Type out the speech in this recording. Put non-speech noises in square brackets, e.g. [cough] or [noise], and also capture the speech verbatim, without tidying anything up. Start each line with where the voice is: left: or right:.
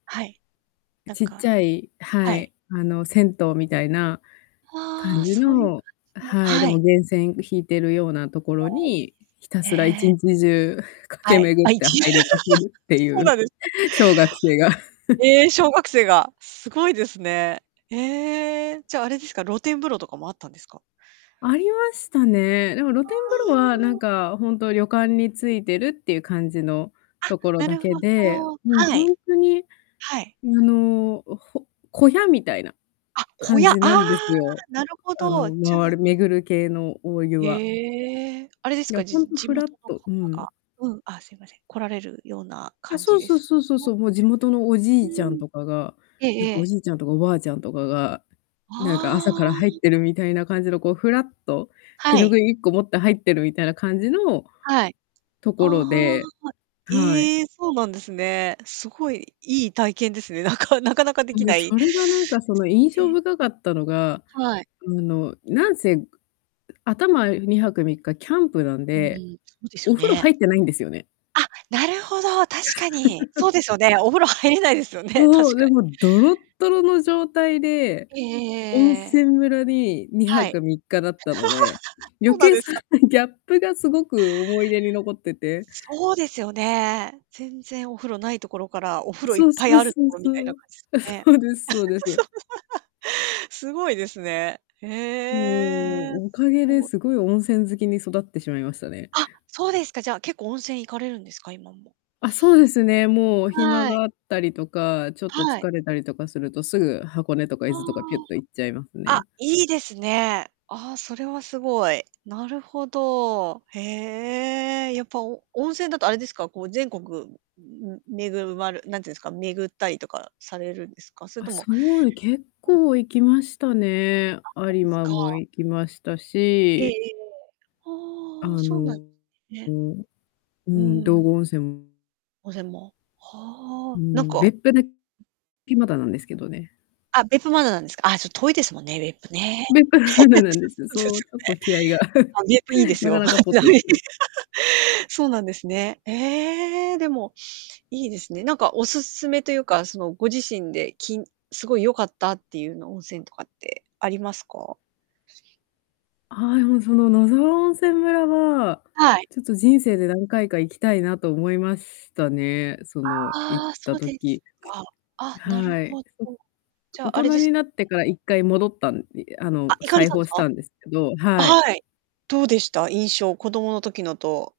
right: はい。なん
left: ちっちゃ
right: か
left: いは
right: はい。
left: い、あの、銭湯みたいな
right: あ
left: 感
right: あ、
left: じ
right: そういう感
left: の、
right: じの、
left: はい、で
right: は
left: も
right: い。
left: 源泉引いてるようなとこ
right: あ
left: ろ
right: あ、いいです
left: に、ひたすらいち
right: ね。
left: にちじゅう駆
right: は
left: け
right: い。
left: 巡
right: あ、
left: っ
right: い
left: て
right: ちあ、
left: 入りまくるってい
right: そうなん
left: う、
right: ですか。
left: 小学生が。[chuckles]
right: ええ、小学生が、すごいですね。ええ、じゃあ、あれですか、露天風呂とかもあったんですか？
left: ありましたね。でも
right: あ
left: 露天風呂はなん
right: あ。
left: かほんと旅館についてるっていう感じの、
right: あ、
left: ところ
right: な
left: だ
right: る
left: け
right: ほ
left: で、
right: ど、
left: もう
right: は
left: ほ
right: い。
left: んとに、あ
right: はい。
left: の、ほ小屋みたいな、
right: あ、小
left: 感
right: 屋、あ
left: じな
right: あ、
left: んですよ。
right: なるほ
left: あ
right: ど、
left: の、
right: じゃ
left: ま
right: あ
left: る巡る系のお湯は。
right: へえ、あれです
left: いや、
right: か、
left: ほ
right: じ-
left: んと
right: 地
left: ふらっ
right: 元の
left: とう
right: 方
left: ん。
right: がうん、あ、すいません、来られるような
left: あ、
right: 感じ
left: そう
right: で
left: そう
right: す
left: そうそう
right: か？
left: そう、もう地元のおじ
right: う
left: いちゃん
right: ん、
left: とかが、
right: ええ
left: なん
right: え
left: かお
right: え。
left: じいちゃんとかおばあちゃんとかが、なんか朝
right: あ
left: から入っ
right: あ。
left: てるみたいな感じの、こうふらっと、手
right: は
left: ぬ
right: い。
left: ぐいいっこ持って入ってるみたいな感じの
right: はい。
left: と
right: あ
left: こ
right: あ、
left: ろで、はい。
right: ええ、そうなんですね。すごい、いい体験ですね。なかなかなかでき
left: ん、
right: ない
left: そ
right: で
left: れがなん
right: す
left: かその印象
right: ね。
left: 深かったのが、
right: はい。
left: あの、なんせ、ん頭にはくみっかキャンプなん
right: うん、
left: で、
right: そうです
left: お
right: よ
left: 風呂入
right: ね。
left: ってないんですよね。
right: あ、なるほど、確かに。そうですよね、
left: [laughs]
right: お風呂入れないですよね、
left: そ
right: 確
left: う、
right: か
left: で
right: に。
left: もドロドロの状態で、
right: えええええ
left: 温
right: えええ。
left: 泉村にには
right: はい。
left: くみっかだったので、
right: [laughs]
left: 余
right: そうなん
left: 計
right: で
left: そ
right: すか。
left: うギャップがすごく思い出に残ってて
right: そうですよね。全然お風呂ないところから、お風呂いっ
left: そう
right: ぱい
left: そう
right: あると
left: そう
right: ころみ
left: そ
right: たいな
left: う。
right: 感じですか
left: あ、
right: ね。
left: そうです、そうです。
right: [laughs] すごいですね。へ
left: も
right: え、
left: う、お
right: す
left: かげで
right: ご。
left: すごい温泉好きに育ってしまいましたね。
right: あ、そうですか、じゃ結構温泉行かれるんですか、今も。
left: あ、そうですね、もう暇
right: はい。
left: があったりとか、ちょっと疲
right: はい。
left: れたりとかすると、すぐ箱根とか伊
right: あ
left: 豆とかぴゅっと行っちゃいます
right: あ、あ、
left: ね。
right: いいですね。ああ、それは凄い。なるほど。へえ、やっぱお温泉だとあれですか、こう全国んめぐまるなんて言うんですか、巡ったりとかされるんですか？それ
left: あ、
right: とも
left: そう、結
right: うん。
left: 構行きましたね、
right: あ、そう
left: 有
right: です
left: 馬
right: か。
left: も行きました
right: ええええ
left: し
right: ええ。
left: あ
right: はあ、そうなん
left: の、う
right: ね。
left: ん、う
right: う
left: ん、
right: ー
left: 道
right: ん。
left: 後温泉も
right: 温泉も、は
left: う
right: あ、なん
left: ん、
right: か
left: 別府で [unintelligible] いまだなんですけどね。
right: あ、別府まだなんですか。ああ、ちょっと遠いですもんね、別府ね。[laughs]
left: 別府
right: [unintelligible]
left: ま
right: で
left: だなんですよ、
right: す
left: そう、ち
right: よ
left: ょっ
right: ね。
left: と気合が、[laughs]
right: あ、別府いいです
left: なか
right: よ。
left: なかぽっと行ってない。
right: [laughs] そうなんですね。ええ、でも、いいですね。なんかお勧めというか、その、ご自身で、き凄い良かったっていうの温泉とかってありますか？[unintelligible]
left: ああ、もうその野沢温泉村は、
right: はい。
left: ちょっと人生で何回か行きたいなと思いますしたね、その、行っ
right: ああ、そ
left: た
right: うです
left: 時。
right: か。
left: [hiccups]
right: あ、なる
left: はい。
right: ほど。
left: そ
right: じ
left: 大
right: ゃあれ
left: 人
right: です
left: になってからいっかい戻ったんいあ
right: あ、
left: の、
right: 行かれ
left: 再
right: たんで
left: 訪
right: す
left: し
right: か？
left: たんですけど、
right: あ、
left: はい。
right: はい。どうでした、印象、子供の時のと。